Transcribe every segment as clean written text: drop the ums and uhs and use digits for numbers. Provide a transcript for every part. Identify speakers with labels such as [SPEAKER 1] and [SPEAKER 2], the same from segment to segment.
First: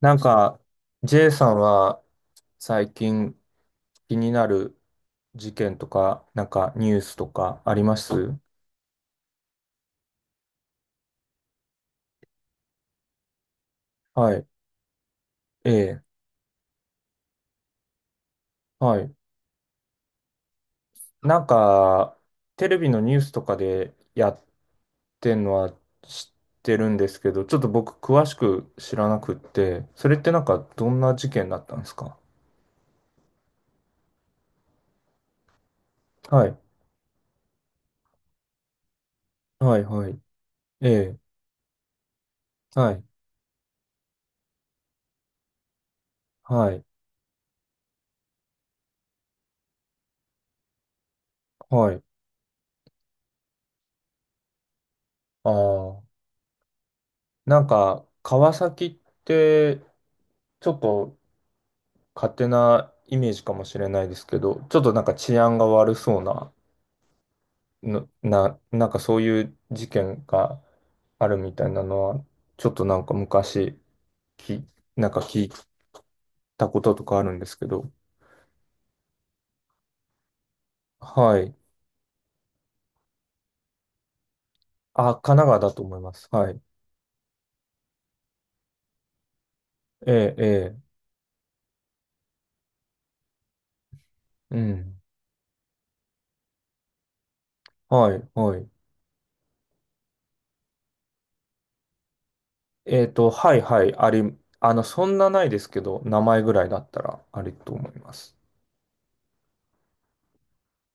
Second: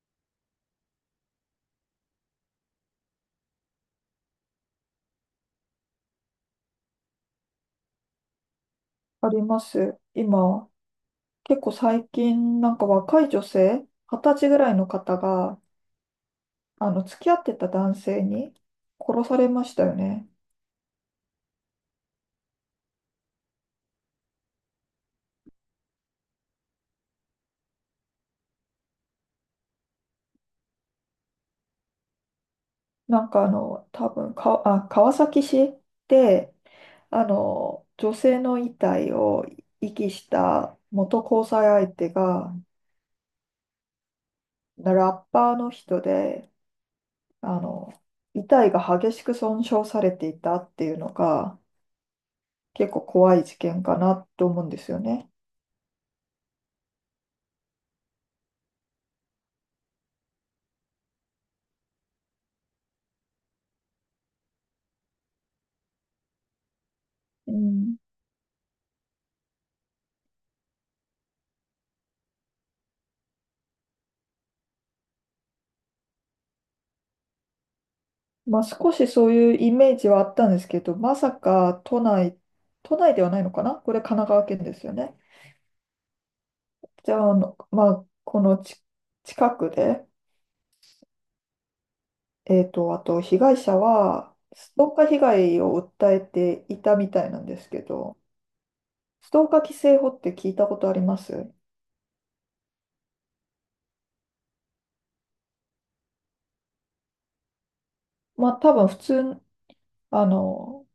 [SPEAKER 1] なんか、J さんは最近気になる事件とか、なんかニュースとかあります？
[SPEAKER 2] あります。今、結構最近、若い女性、二
[SPEAKER 1] は
[SPEAKER 2] 十
[SPEAKER 1] い。
[SPEAKER 2] 歳ぐらいの方が、
[SPEAKER 1] ええ。
[SPEAKER 2] 付き合ってた男性に
[SPEAKER 1] はい。
[SPEAKER 2] 殺されましたよね。
[SPEAKER 1] なんか、テレビのニュースとかでやってんのは知ってるんですけど、ちょっと僕詳しく知らなくって、それってなんかどんな事件だったんですか？
[SPEAKER 2] なんかあの、多分か、あ、川崎市
[SPEAKER 1] は
[SPEAKER 2] で、
[SPEAKER 1] い。
[SPEAKER 2] 女性の遺体を
[SPEAKER 1] はい、
[SPEAKER 2] 遺
[SPEAKER 1] は
[SPEAKER 2] 棄
[SPEAKER 1] い。
[SPEAKER 2] した
[SPEAKER 1] ええ。
[SPEAKER 2] 元交際相手が、
[SPEAKER 1] はい。
[SPEAKER 2] ラッパーの人で、
[SPEAKER 1] はい。
[SPEAKER 2] あの、遺体が激しく損傷されていたっていうのが、
[SPEAKER 1] はい。
[SPEAKER 2] 結構怖い事件かなと思うんですよね。
[SPEAKER 1] ああ。なんか、川崎って、ちょっと勝手なイメージかもしれないですけど、ちょっとなんか治安が悪そうな、
[SPEAKER 2] うん
[SPEAKER 1] なんかそういう事件があるみたいなのは、ちょっとなんか昔、き、なんか聞いたこととかあるんですけど、
[SPEAKER 2] まあ、少しそういうイメージはあったんですけど、まさ
[SPEAKER 1] はい。
[SPEAKER 2] か都内、都内ではないのかな、これ神奈川県ですよ
[SPEAKER 1] あ、
[SPEAKER 2] ね。
[SPEAKER 1] 神奈川だと思います。はい。
[SPEAKER 2] じゃあ、まあ、このち近くで、
[SPEAKER 1] ええ、え
[SPEAKER 2] あと被害者は、
[SPEAKER 1] え、う
[SPEAKER 2] ストー
[SPEAKER 1] ん。
[SPEAKER 2] カー被害を訴えていたみたいなんですけ
[SPEAKER 1] は
[SPEAKER 2] ど、
[SPEAKER 1] い、はい。
[SPEAKER 2] ストーカー規制法って聞いたことあります？
[SPEAKER 1] はい、はい、そんなないですけど、名前ぐらいだったらありと思います。
[SPEAKER 2] まあ、多分普通、あの、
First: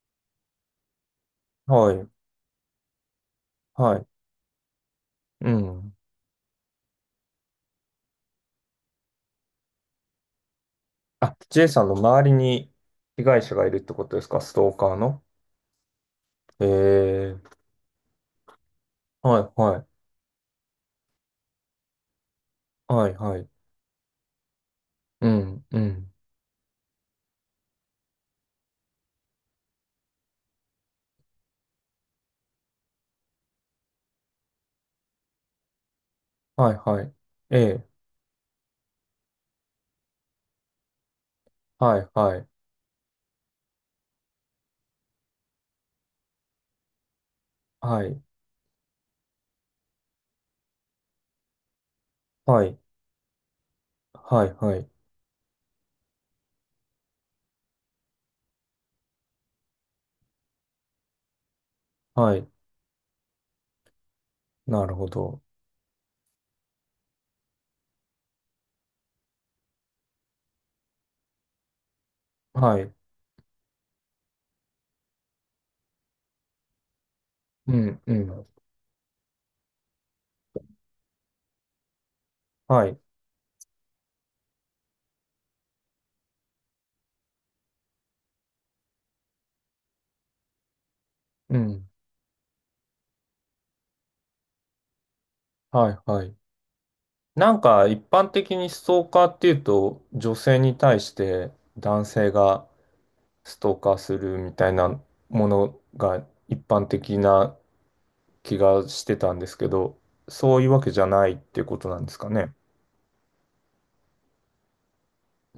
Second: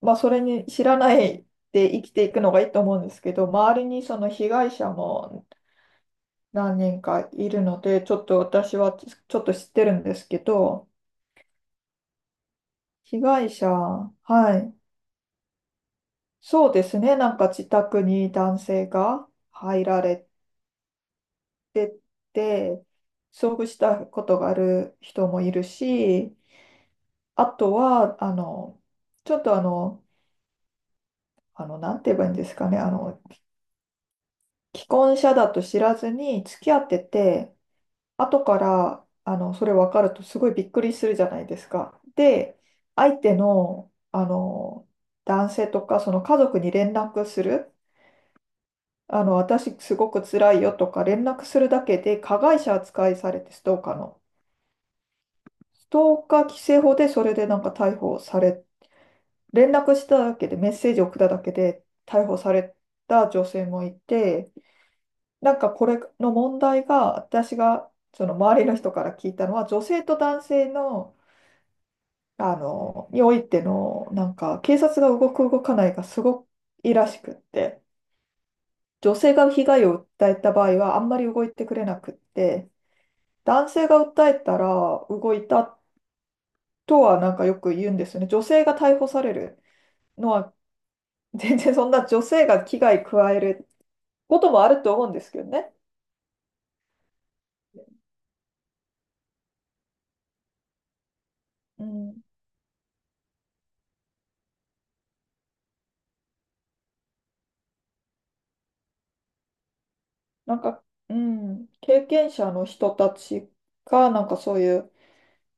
[SPEAKER 2] それに知らないで
[SPEAKER 1] は
[SPEAKER 2] 生
[SPEAKER 1] い、
[SPEAKER 2] きていくのがいいと思うんですけど、周り
[SPEAKER 1] は
[SPEAKER 2] に
[SPEAKER 1] い、
[SPEAKER 2] その被害者も
[SPEAKER 1] うん。
[SPEAKER 2] 何人かいるので、ちょっと私はちょっと知ってるんですけど。
[SPEAKER 1] あ、J さんの周りに
[SPEAKER 2] 被
[SPEAKER 1] 被害
[SPEAKER 2] 害
[SPEAKER 1] 者が
[SPEAKER 2] 者、
[SPEAKER 1] いるってことですか、ス
[SPEAKER 2] は
[SPEAKER 1] ト
[SPEAKER 2] い、
[SPEAKER 1] ーカーの？
[SPEAKER 2] そうですね、なん
[SPEAKER 1] ええ、
[SPEAKER 2] か自宅に男性が
[SPEAKER 1] はい、は
[SPEAKER 2] 入
[SPEAKER 1] い、
[SPEAKER 2] られてて、
[SPEAKER 1] はい、はい。
[SPEAKER 2] 遭遇したことがある人
[SPEAKER 1] う
[SPEAKER 2] もいる
[SPEAKER 1] ん、うん。
[SPEAKER 2] し、あとは、あの、ちょっとあの、あの、なんて言えばいいんですかね、あの、既婚者だと知らずに付
[SPEAKER 1] は
[SPEAKER 2] き
[SPEAKER 1] い、
[SPEAKER 2] 合って
[SPEAKER 1] はい。
[SPEAKER 2] て、
[SPEAKER 1] ええ、
[SPEAKER 2] 後からそれ分かるとすごいびっくりするじゃないです
[SPEAKER 1] は
[SPEAKER 2] か。
[SPEAKER 1] い、はい、
[SPEAKER 2] で、相手の、男性とかその家族に連絡する、
[SPEAKER 1] はい、
[SPEAKER 2] 私すごく辛いよとか連絡するだけで加害
[SPEAKER 1] は
[SPEAKER 2] 者
[SPEAKER 1] い、
[SPEAKER 2] 扱いされて、ストーカーの。
[SPEAKER 1] はい、はい、
[SPEAKER 2] ストーカー規制法でそれでなんか逮捕され、連絡しただけで、メッセージ送っただけで逮
[SPEAKER 1] は
[SPEAKER 2] 捕
[SPEAKER 1] い。
[SPEAKER 2] された女性もいて。
[SPEAKER 1] なるほど。
[SPEAKER 2] なんかこれの問題が、私がその周りの人から聞いたのは、女性と男性の
[SPEAKER 1] はい、
[SPEAKER 2] においての、なんか、警察が動く動かないがすごくいいらしくっ
[SPEAKER 1] う
[SPEAKER 2] て、
[SPEAKER 1] ん、うん。
[SPEAKER 2] 女性が被害を訴えた場合はあんまり動いてくれなくって、
[SPEAKER 1] はい、
[SPEAKER 2] 男性が訴えたら動いたとはなんかよく言うんですよね。女性が逮捕されるのは、全
[SPEAKER 1] う
[SPEAKER 2] 然、そ
[SPEAKER 1] ん、
[SPEAKER 2] んな女性が危害加えることもあると思うんですけどね。
[SPEAKER 1] はい、はい。なんか、一般的にストーカーっていうと、女性に対して
[SPEAKER 2] う
[SPEAKER 1] 男
[SPEAKER 2] ん、
[SPEAKER 1] 性がストーカーするみたいなものが一般的な気がしてたんですけど、
[SPEAKER 2] な
[SPEAKER 1] そ
[SPEAKER 2] ん
[SPEAKER 1] ういうわ
[SPEAKER 2] か、
[SPEAKER 1] けじゃ
[SPEAKER 2] う
[SPEAKER 1] ないっていう
[SPEAKER 2] ん、
[SPEAKER 1] ことな
[SPEAKER 2] 経
[SPEAKER 1] んですか
[SPEAKER 2] 験者
[SPEAKER 1] ね。
[SPEAKER 2] の人たちが、なんかそういう、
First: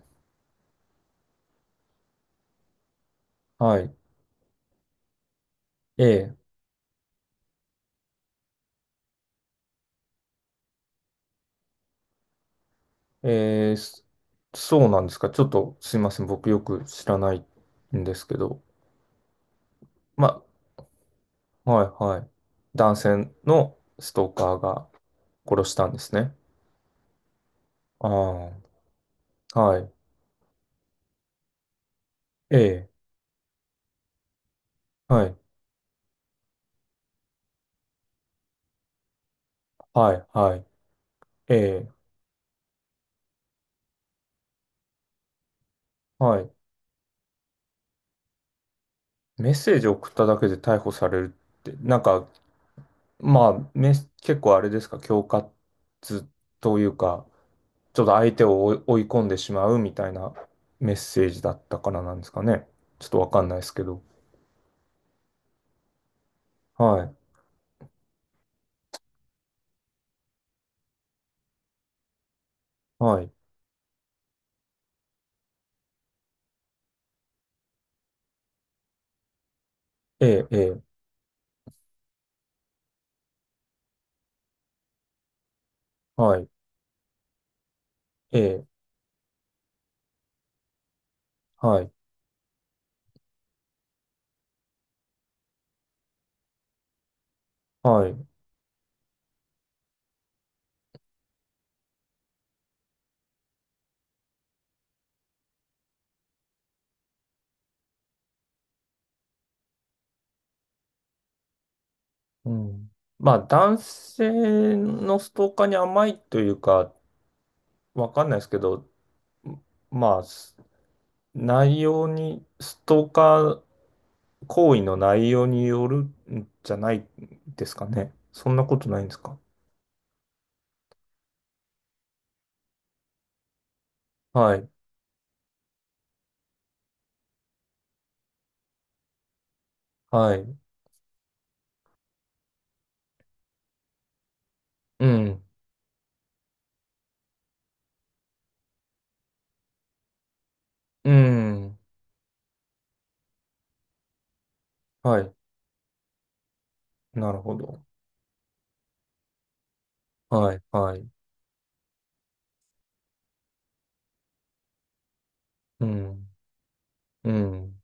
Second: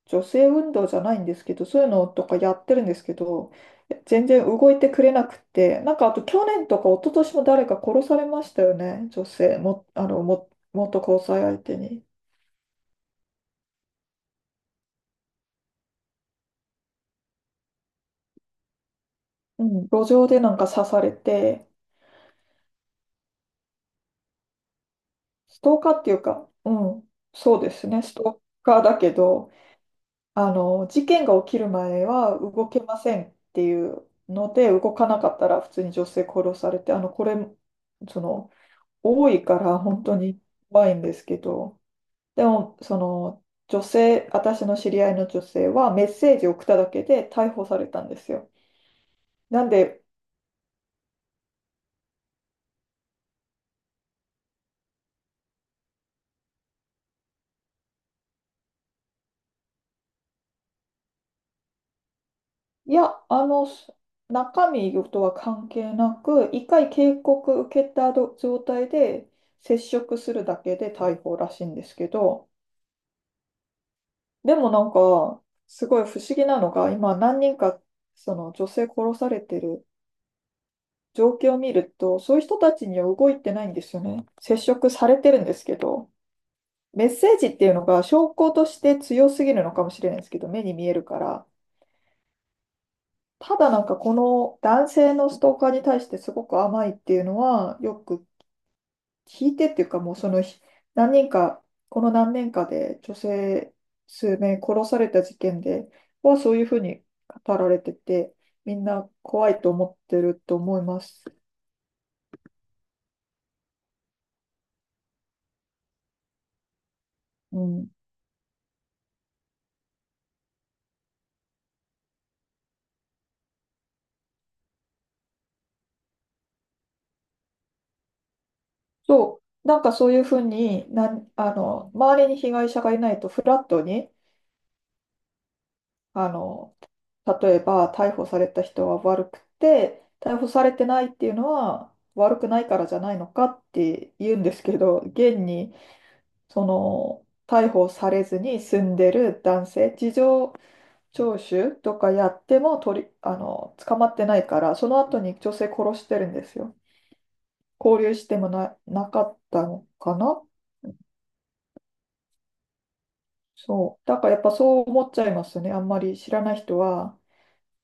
[SPEAKER 2] 女性運動じゃないんですけど、そういうのとかやってるんですけど、
[SPEAKER 1] はい。
[SPEAKER 2] 全然動いてくれなくて。なんかあと去
[SPEAKER 1] え
[SPEAKER 2] 年とか一昨年も誰か殺されましたよね、女性も、元交際相手に。
[SPEAKER 1] え、ええ、そうなんですか。ちょっとすいません。僕よく知らないんですけど。
[SPEAKER 2] うん、路上
[SPEAKER 1] ま、
[SPEAKER 2] でなんか刺されて。
[SPEAKER 1] あ、はい、はい。男性のストーカーが
[SPEAKER 2] ス
[SPEAKER 1] 殺し
[SPEAKER 2] トー
[SPEAKER 1] た
[SPEAKER 2] カ
[SPEAKER 1] ん
[SPEAKER 2] ー
[SPEAKER 1] で
[SPEAKER 2] って
[SPEAKER 1] す
[SPEAKER 2] いう
[SPEAKER 1] ね。
[SPEAKER 2] か、うん、そうですね、ストー
[SPEAKER 1] あ
[SPEAKER 2] カーだけど、
[SPEAKER 1] あ、はい。
[SPEAKER 2] 事件が起きる前は
[SPEAKER 1] え
[SPEAKER 2] 動け
[SPEAKER 1] え、
[SPEAKER 2] ませんっていうので、動かな
[SPEAKER 1] は
[SPEAKER 2] か
[SPEAKER 1] い、
[SPEAKER 2] ったら普通に女性殺されて、あの、これ、その、多いから本
[SPEAKER 1] は
[SPEAKER 2] 当
[SPEAKER 1] い、
[SPEAKER 2] に
[SPEAKER 1] はい。
[SPEAKER 2] 怖いんですけ
[SPEAKER 1] え
[SPEAKER 2] ど。
[SPEAKER 1] え、
[SPEAKER 2] でも、その、女性、私の知り合いの女性はメッセ
[SPEAKER 1] は
[SPEAKER 2] ージを
[SPEAKER 1] い。
[SPEAKER 2] 送っただけで逮捕されたんですよ。
[SPEAKER 1] メッ
[SPEAKER 2] なん
[SPEAKER 1] セージを
[SPEAKER 2] で。
[SPEAKER 1] 送っただけで逮捕されるって、なんか、まあ、結構あれですか、恐喝というか、ちょっと相手を追い込んでしまうみたいなメッセージだったからなんですかね。
[SPEAKER 2] い
[SPEAKER 1] ちょ
[SPEAKER 2] や、
[SPEAKER 1] っとわかんないですけど。
[SPEAKER 2] 中身とは関係なく、一回
[SPEAKER 1] はい。
[SPEAKER 2] 警告受けた状態で接触するだけで逮捕らしいんですけど、
[SPEAKER 1] はい。
[SPEAKER 2] でもなんか、すごい不思議なのが、今何人か、その女性殺されてる
[SPEAKER 1] ええ、ええ、
[SPEAKER 2] 状況を見ると、そういう人たちには動いてないんですよね。接触されてるんですけど。
[SPEAKER 1] はい。
[SPEAKER 2] メッセージっていうのが証
[SPEAKER 1] え
[SPEAKER 2] 拠
[SPEAKER 1] え、
[SPEAKER 2] として強すぎるのかもしれないですけど、目に見えるから。
[SPEAKER 1] はい。
[SPEAKER 2] ただなんかこの男性のストーカーに対してすごく甘いっていうのは、よ
[SPEAKER 1] は
[SPEAKER 2] く
[SPEAKER 1] い。
[SPEAKER 2] 聞いてっていうか、もうその何人か、この何年かで女性数名殺された事件ではそういうふうに語られてて、みんな怖いと思ってると思います。
[SPEAKER 1] うん。まあ、男性のストーカーに甘いというか、
[SPEAKER 2] うん
[SPEAKER 1] わかんないですけど、まあ、内容に、ストーカー行為の内容によるんじゃないですかね。そんなことないんですか。
[SPEAKER 2] そう、なんかそういうふうになん、あの、周りに被害者がいないと、フラットに、
[SPEAKER 1] はい。
[SPEAKER 2] あの、例えば逮捕された人は悪くて、
[SPEAKER 1] は
[SPEAKER 2] 逮捕
[SPEAKER 1] い。
[SPEAKER 2] されてないっていうのは悪くないからじゃないのかって言うんですけど、
[SPEAKER 1] う
[SPEAKER 2] 現
[SPEAKER 1] ん。
[SPEAKER 2] に、その、逮捕されずに住んでる男性、事情
[SPEAKER 1] う
[SPEAKER 2] 聴取
[SPEAKER 1] ん。
[SPEAKER 2] とかやっても取り、あの、捕まってないから、その
[SPEAKER 1] は
[SPEAKER 2] 後
[SPEAKER 1] い。
[SPEAKER 2] に女性殺してるんですよ。
[SPEAKER 1] なるほど。
[SPEAKER 2] 交流してもな、なかったのかな。
[SPEAKER 1] はい、はい。
[SPEAKER 2] そう。だからやっぱそう思っちゃいますよね。あ
[SPEAKER 1] う
[SPEAKER 2] んまり
[SPEAKER 1] ん、
[SPEAKER 2] 知らない人は。
[SPEAKER 1] うん、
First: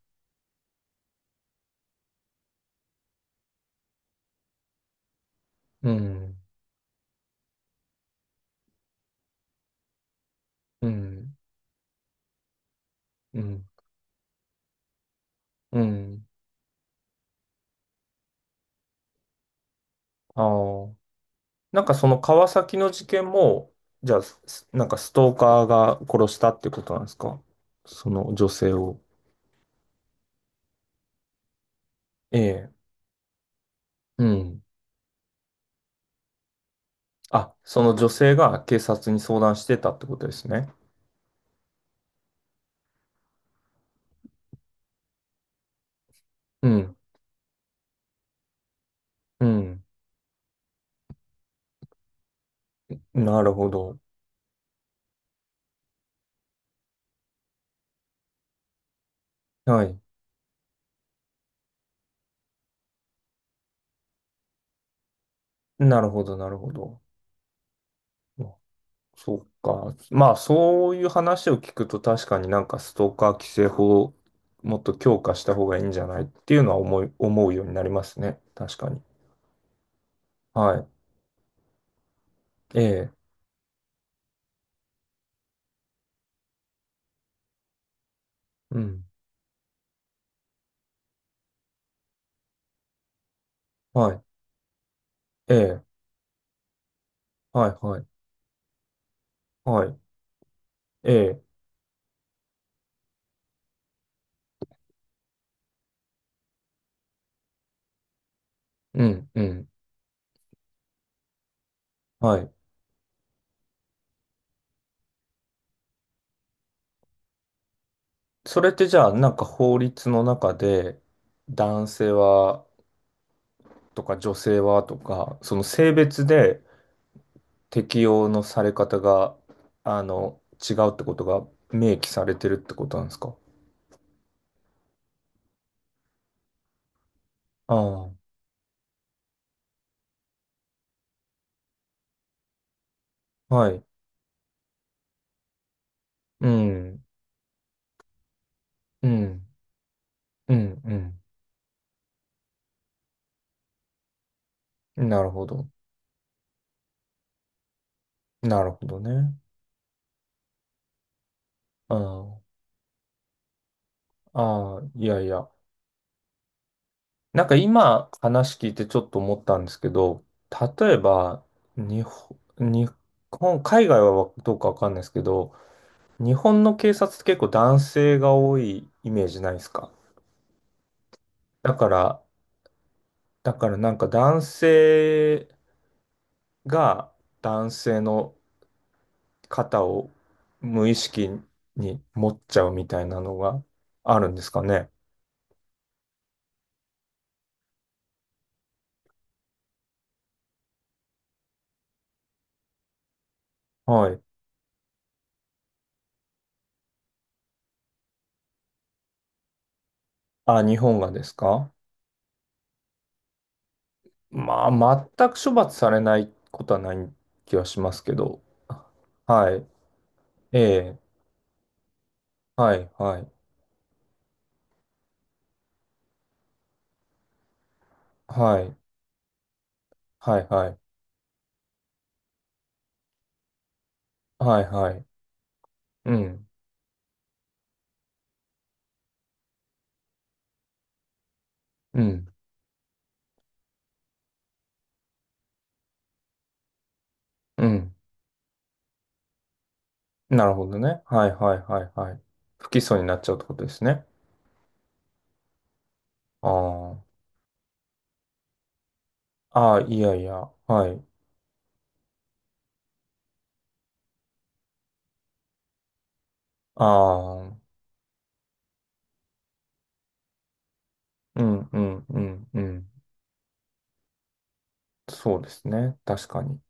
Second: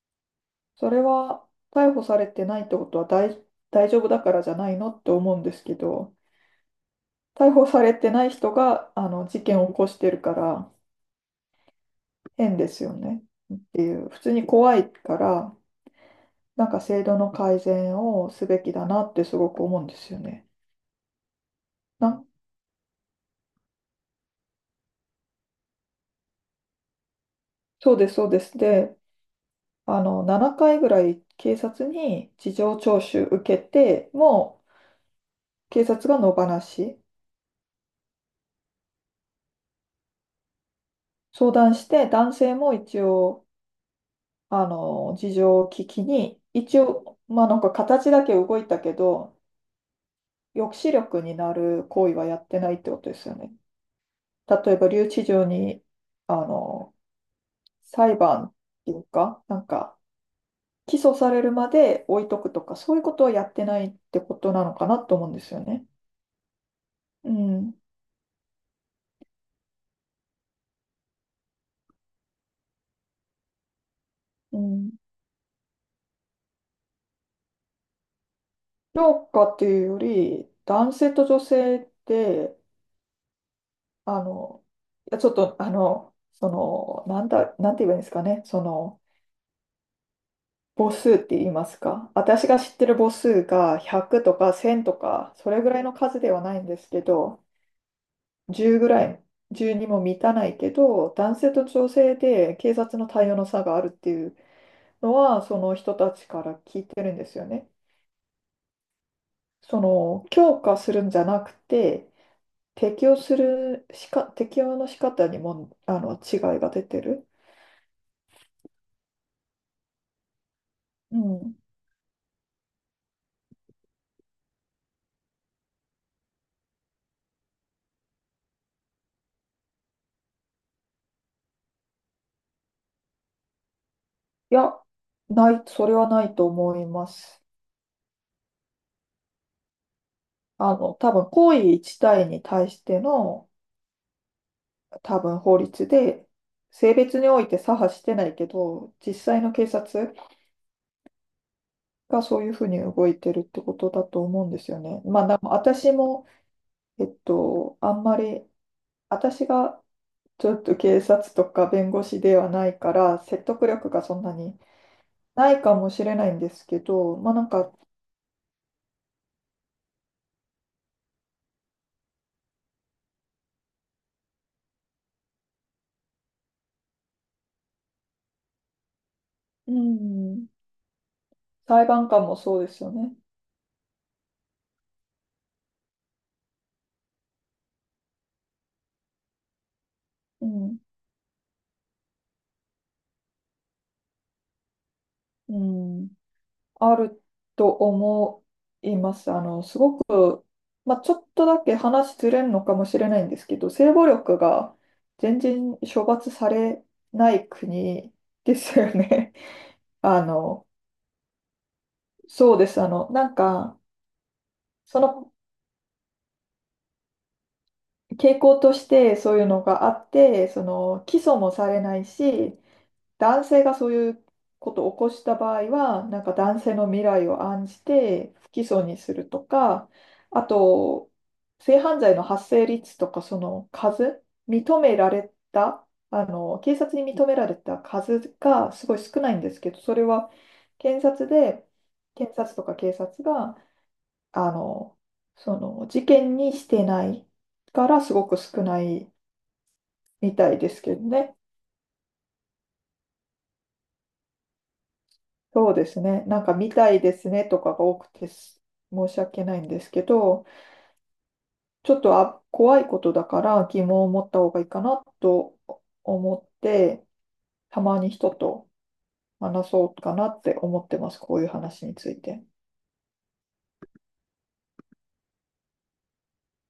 [SPEAKER 2] それは逮捕されてないってことは大丈夫だからじゃないのって思うんですけ
[SPEAKER 1] う
[SPEAKER 2] ど、
[SPEAKER 1] ん、
[SPEAKER 2] 逮捕されてない人があの事件を起こしてるから、
[SPEAKER 1] うん、
[SPEAKER 2] 変ですよね。
[SPEAKER 1] うん、
[SPEAKER 2] 普通に怖いから、
[SPEAKER 1] うん。
[SPEAKER 2] なんか制度の改善をすべきだなってすごく思うんですよ
[SPEAKER 1] あ
[SPEAKER 2] ね。
[SPEAKER 1] あ。なんかその
[SPEAKER 2] な、
[SPEAKER 1] 川崎の事件も、じゃあ、なんかストーカーが殺したってことなんですか？
[SPEAKER 2] そうで
[SPEAKER 1] そ
[SPEAKER 2] す、そう
[SPEAKER 1] の
[SPEAKER 2] で
[SPEAKER 1] 女
[SPEAKER 2] す。
[SPEAKER 1] 性
[SPEAKER 2] で、
[SPEAKER 1] を。
[SPEAKER 2] 7回ぐらい警察に
[SPEAKER 1] え
[SPEAKER 2] 事
[SPEAKER 1] え。
[SPEAKER 2] 情聴取受けて、
[SPEAKER 1] うん。
[SPEAKER 2] も警察が野放し。
[SPEAKER 1] あ、その女性が警察に相談してたってことですね。
[SPEAKER 2] 相談して、男性も一応、事情を聞きに、
[SPEAKER 1] う
[SPEAKER 2] 一
[SPEAKER 1] ん、
[SPEAKER 2] 応、まあなんか形だけ動いたけど、
[SPEAKER 1] うん。
[SPEAKER 2] 抑止力になる行為はやってないってことですよ
[SPEAKER 1] なる
[SPEAKER 2] ね。
[SPEAKER 1] ほど。
[SPEAKER 2] 例えば留置場に、あの、裁判っていうか、なん
[SPEAKER 1] は
[SPEAKER 2] か、
[SPEAKER 1] い。
[SPEAKER 2] 起訴されるまで置いとくとか、そういうことはやってないってことなのかなと思うんですよね。
[SPEAKER 1] なるほど、なるほど。
[SPEAKER 2] うん。
[SPEAKER 1] そうか。まあ、そういう話を聞くと確かになんかストーカー規制法を
[SPEAKER 2] う
[SPEAKER 1] もっ
[SPEAKER 2] ん。
[SPEAKER 1] と強化した方がいいんじゃないっていうのは思うようになりますね。確かに。
[SPEAKER 2] 評価っていうより、
[SPEAKER 1] は
[SPEAKER 2] 男性と女性って
[SPEAKER 1] い。ええ。
[SPEAKER 2] あの、いやちょっと、あの、その、なんだ、なんて言えばいいんですかね、そ
[SPEAKER 1] う
[SPEAKER 2] の、
[SPEAKER 1] ん。
[SPEAKER 2] 母数って言いますか、私が知ってる母数が
[SPEAKER 1] はい。
[SPEAKER 2] 100とか1000とか、そ
[SPEAKER 1] え
[SPEAKER 2] れぐらい
[SPEAKER 1] え。
[SPEAKER 2] の数ではないんですけど、
[SPEAKER 1] はい、はい。
[SPEAKER 2] 10ぐらい、10
[SPEAKER 1] は
[SPEAKER 2] に
[SPEAKER 1] い。
[SPEAKER 2] も満たないけど、
[SPEAKER 1] え
[SPEAKER 2] 男
[SPEAKER 1] え。
[SPEAKER 2] 性と女性で警察の対応の差があるっていうのは、その人たちから聞いてるんですよね。
[SPEAKER 1] うん、うん。
[SPEAKER 2] その、強化するんじゃなくて、
[SPEAKER 1] はい。
[SPEAKER 2] 適用するしか、適用の仕方にも、違いが出てる。
[SPEAKER 1] それってじゃあ、なんか法律の中で、
[SPEAKER 2] うん
[SPEAKER 1] 男性はとか女性はとか、その性別で適用のされ方が、あの、違うってことが明記されてるってことなんですか？
[SPEAKER 2] いや、ない、それはないと思います。
[SPEAKER 1] ああ、
[SPEAKER 2] 行為一体に対しての、
[SPEAKER 1] はい。
[SPEAKER 2] 多分、法律で、
[SPEAKER 1] う
[SPEAKER 2] 性
[SPEAKER 1] ん、
[SPEAKER 2] 別において左派してないけど、
[SPEAKER 1] う
[SPEAKER 2] 実際
[SPEAKER 1] ん、
[SPEAKER 2] の警察
[SPEAKER 1] うん、
[SPEAKER 2] がそういうふうに動いてるってことだと思うんですよね。
[SPEAKER 1] うん。な
[SPEAKER 2] まあ、
[SPEAKER 1] る
[SPEAKER 2] で
[SPEAKER 1] ほ
[SPEAKER 2] も
[SPEAKER 1] ど。
[SPEAKER 2] 私も、えっと、あんまり、
[SPEAKER 1] なるほどね。
[SPEAKER 2] 私がちょっと警察とか弁護士
[SPEAKER 1] あ
[SPEAKER 2] ではないから、説得力がそんな
[SPEAKER 1] あ、
[SPEAKER 2] に
[SPEAKER 1] ああ、いやいや。
[SPEAKER 2] ないかもしれないんですけど、
[SPEAKER 1] なんか今話聞いてちょっと思ったんですけど、例えば、日本、海外はどうかわかんないですけど、日本の警察って結構男性が多いイメージないです
[SPEAKER 2] う
[SPEAKER 1] か？
[SPEAKER 2] ん、
[SPEAKER 1] だ
[SPEAKER 2] 裁
[SPEAKER 1] か
[SPEAKER 2] 判
[SPEAKER 1] ら、
[SPEAKER 2] 官もそうですよね。
[SPEAKER 1] だからなんか男性が男性の肩を
[SPEAKER 2] うん
[SPEAKER 1] 無意識に持っちゃうみたいなのがあるんですかね。
[SPEAKER 2] うん、あると思います。あの、すごく、まあ、ちょっとだけ話ずれるのかもしれないんですけど、性暴
[SPEAKER 1] はい。
[SPEAKER 2] 力が全然処罰されない国ですよね。あ
[SPEAKER 1] あ、
[SPEAKER 2] の、
[SPEAKER 1] 日本がですか？
[SPEAKER 2] そうです。
[SPEAKER 1] ま
[SPEAKER 2] そ
[SPEAKER 1] あ、全
[SPEAKER 2] の
[SPEAKER 1] く処罰されないことはない気はしますけ
[SPEAKER 2] 傾
[SPEAKER 1] ど。
[SPEAKER 2] 向としてそういう
[SPEAKER 1] は
[SPEAKER 2] の
[SPEAKER 1] い。
[SPEAKER 2] があって、
[SPEAKER 1] え
[SPEAKER 2] そ
[SPEAKER 1] え。
[SPEAKER 2] の、起訴もされないし、
[SPEAKER 1] はい、はい。
[SPEAKER 2] 男性がそういうことを起こした場合は、なんか男性の未来を案じて不
[SPEAKER 1] は
[SPEAKER 2] 起
[SPEAKER 1] い。
[SPEAKER 2] 訴にするとか。
[SPEAKER 1] は
[SPEAKER 2] あ
[SPEAKER 1] い、はい。
[SPEAKER 2] と、性犯罪の発生率とか、その数、
[SPEAKER 1] はい、
[SPEAKER 2] 認
[SPEAKER 1] は
[SPEAKER 2] め
[SPEAKER 1] い。
[SPEAKER 2] られた、
[SPEAKER 1] うん。
[SPEAKER 2] 警察に認められた数がすごい少ないんですけど、それは検察で、
[SPEAKER 1] うん。
[SPEAKER 2] 検察とか警察が、あの、その事件にしてない
[SPEAKER 1] う
[SPEAKER 2] か
[SPEAKER 1] ん。
[SPEAKER 2] らすごく少ないみ
[SPEAKER 1] な
[SPEAKER 2] た
[SPEAKER 1] る
[SPEAKER 2] い
[SPEAKER 1] ほ
[SPEAKER 2] で
[SPEAKER 1] ど
[SPEAKER 2] すけど
[SPEAKER 1] ね。はい、
[SPEAKER 2] ね。
[SPEAKER 1] はい、はい、はい。不起訴になっちゃうってことですね。
[SPEAKER 2] そうですね。なんか、みた
[SPEAKER 1] あ
[SPEAKER 2] いですねとかが多くて申し訳な
[SPEAKER 1] あ。
[SPEAKER 2] いん
[SPEAKER 1] ああ、
[SPEAKER 2] です
[SPEAKER 1] い
[SPEAKER 2] け
[SPEAKER 1] やい
[SPEAKER 2] ど、
[SPEAKER 1] や。はい。
[SPEAKER 2] ちょっとあ、怖いことだから疑問を持った方がいいかなと思っ
[SPEAKER 1] あ
[SPEAKER 2] て、
[SPEAKER 1] あ。
[SPEAKER 2] たまに人と話そうかなって思ってます。こう
[SPEAKER 1] う
[SPEAKER 2] いう
[SPEAKER 1] ん、う
[SPEAKER 2] 話に
[SPEAKER 1] ん、
[SPEAKER 2] つい
[SPEAKER 1] う
[SPEAKER 2] て。
[SPEAKER 1] ん、うん。そうですね。確かに。